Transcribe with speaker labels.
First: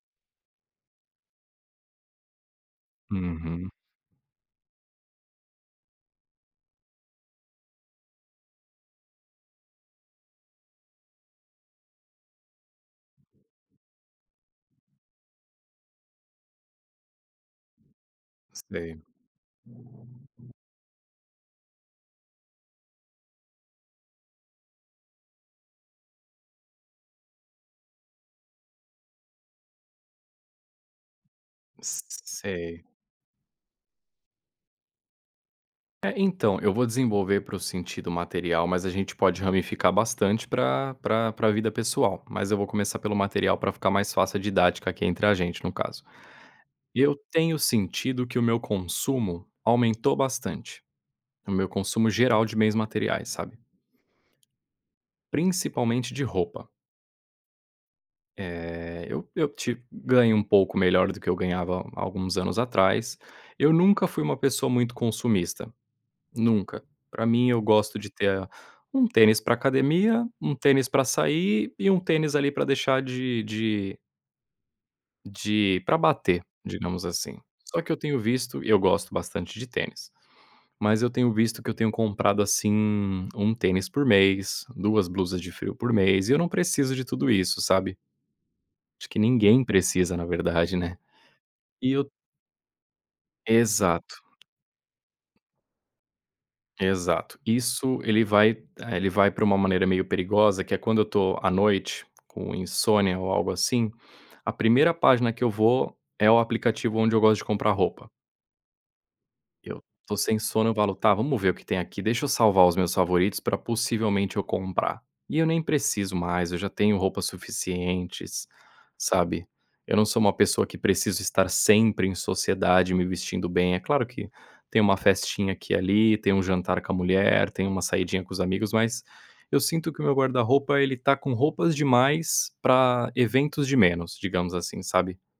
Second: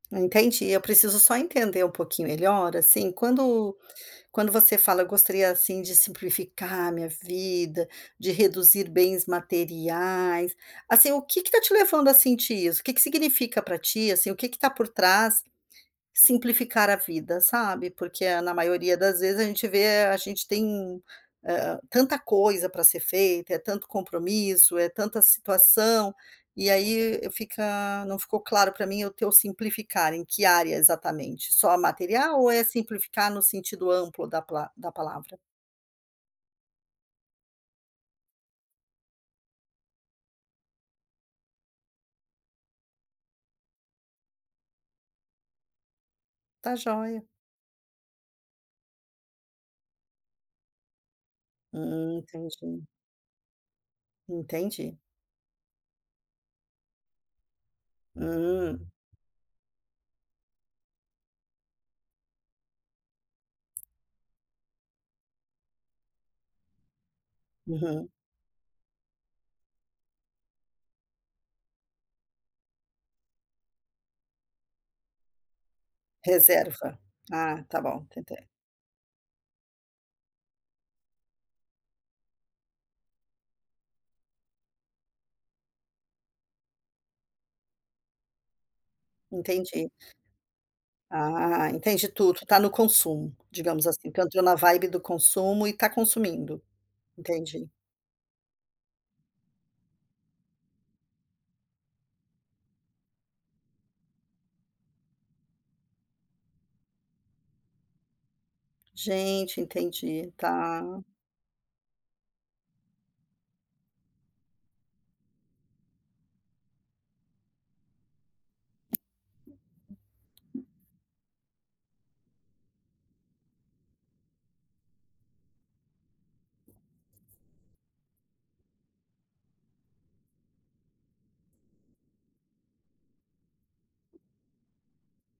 Speaker 1: Entendi, eu preciso só entender um pouquinho melhor, assim,
Speaker 2: Uhum.
Speaker 1: quando quando você fala: "Eu gostaria, assim, de simplificar a minha vida, de reduzir bens materiais". Assim, o que que tá te levando a sentir isso, o que que significa para ti, assim, o que que tá por trás, simplificar a vida, sabe? Porque, na maioria
Speaker 2: Sei.
Speaker 1: das vezes, a gente vê a gente tem, hã hã, tanta coisa para ser feita, é tanto compromisso, é tanta situação, e aí fica, não ficou claro para mim o teu simplificar. Em que área, exatamente, só material ou é
Speaker 2: Sei.
Speaker 1: simplificar no sentido amplo da pala da palavra?
Speaker 2: É, então, eu vou desenvolver para o sentido material, mas a gente pode ramificar bastante pra pra pra vida pessoal. Mas eu vou começar pelo material, pra ficar mais fácil a didática aqui entre a gente, no caso.
Speaker 1: Tá
Speaker 2: Eu
Speaker 1: joia.
Speaker 2: tenho sentido que o meu consumo aumentou bastante, o meu consumo
Speaker 1: Hum.
Speaker 2: geral de bens
Speaker 1: Entendi.
Speaker 2: materiais, sabe?
Speaker 1: Entendi.
Speaker 2: Principalmente de roupa.
Speaker 1: Hum.
Speaker 2: Eh, eu -eu te ganho um pouco melhor do que eu ganhava a há alguns anos atrás, eu nunca fui uma pessoa muito consumista, nunca, pra mim eu gosto de
Speaker 1: Uhum.
Speaker 2: ter um tênis para academia, um tênis para sair e um tênis, ali, para deixar de de de, pra bater,
Speaker 1: Reserva,
Speaker 2: digamos assim.
Speaker 1: ah
Speaker 2: Só
Speaker 1: tá
Speaker 2: que eu
Speaker 1: bom.
Speaker 2: tenho
Speaker 1: [unintelligible]
Speaker 2: visto e eu gosto bastante de tênis, mas eu tenho visto que eu tenho comprado, assim, 1 tênis por mês, 2 blusas de frio por mês, e eu não preciso de tudo isso, sabe? Acho que ninguém
Speaker 1: Entendi.
Speaker 2: precisa, na verdade, né.
Speaker 1: Ah,
Speaker 2: E
Speaker 1: entendi
Speaker 2: eu
Speaker 1: tudo. Tá no consumo, digamos assim,
Speaker 2: Exato.
Speaker 1: que entrou na vibe do consumo e tá consumindo,
Speaker 2: Exato,
Speaker 1: entendi.
Speaker 2: isso ele vai eh, ele vai para uma maneira meio perigosa que é quando eu tô à noite com insônia, ou algo assim, a primeira página que eu vou é o aplicativo onde eu gosto de comprar roupa.
Speaker 1: Gente,
Speaker 2: Eu tô
Speaker 1: entendi.
Speaker 2: sem sono, eu falo:
Speaker 1: Tá.
Speaker 2: "Tá, vamos ver o que tem aqui? Deixa eu salvar os meus favoritos pra possivelmente eu comprar." E eu nem preciso mais, eu já tenho roupas suficientes, sabe. Eu não sou uma pessoa que preciso estar sempre em sociedade me vestindo bem, é claro que tem uma festinha aqui e ali, tem um jantar com a mulher, tem uma saidinha com os amigos mas, eu sinto que o meu guarda-roupa ele tá com roupas demais para eventos de menos, digamos assim, sabe.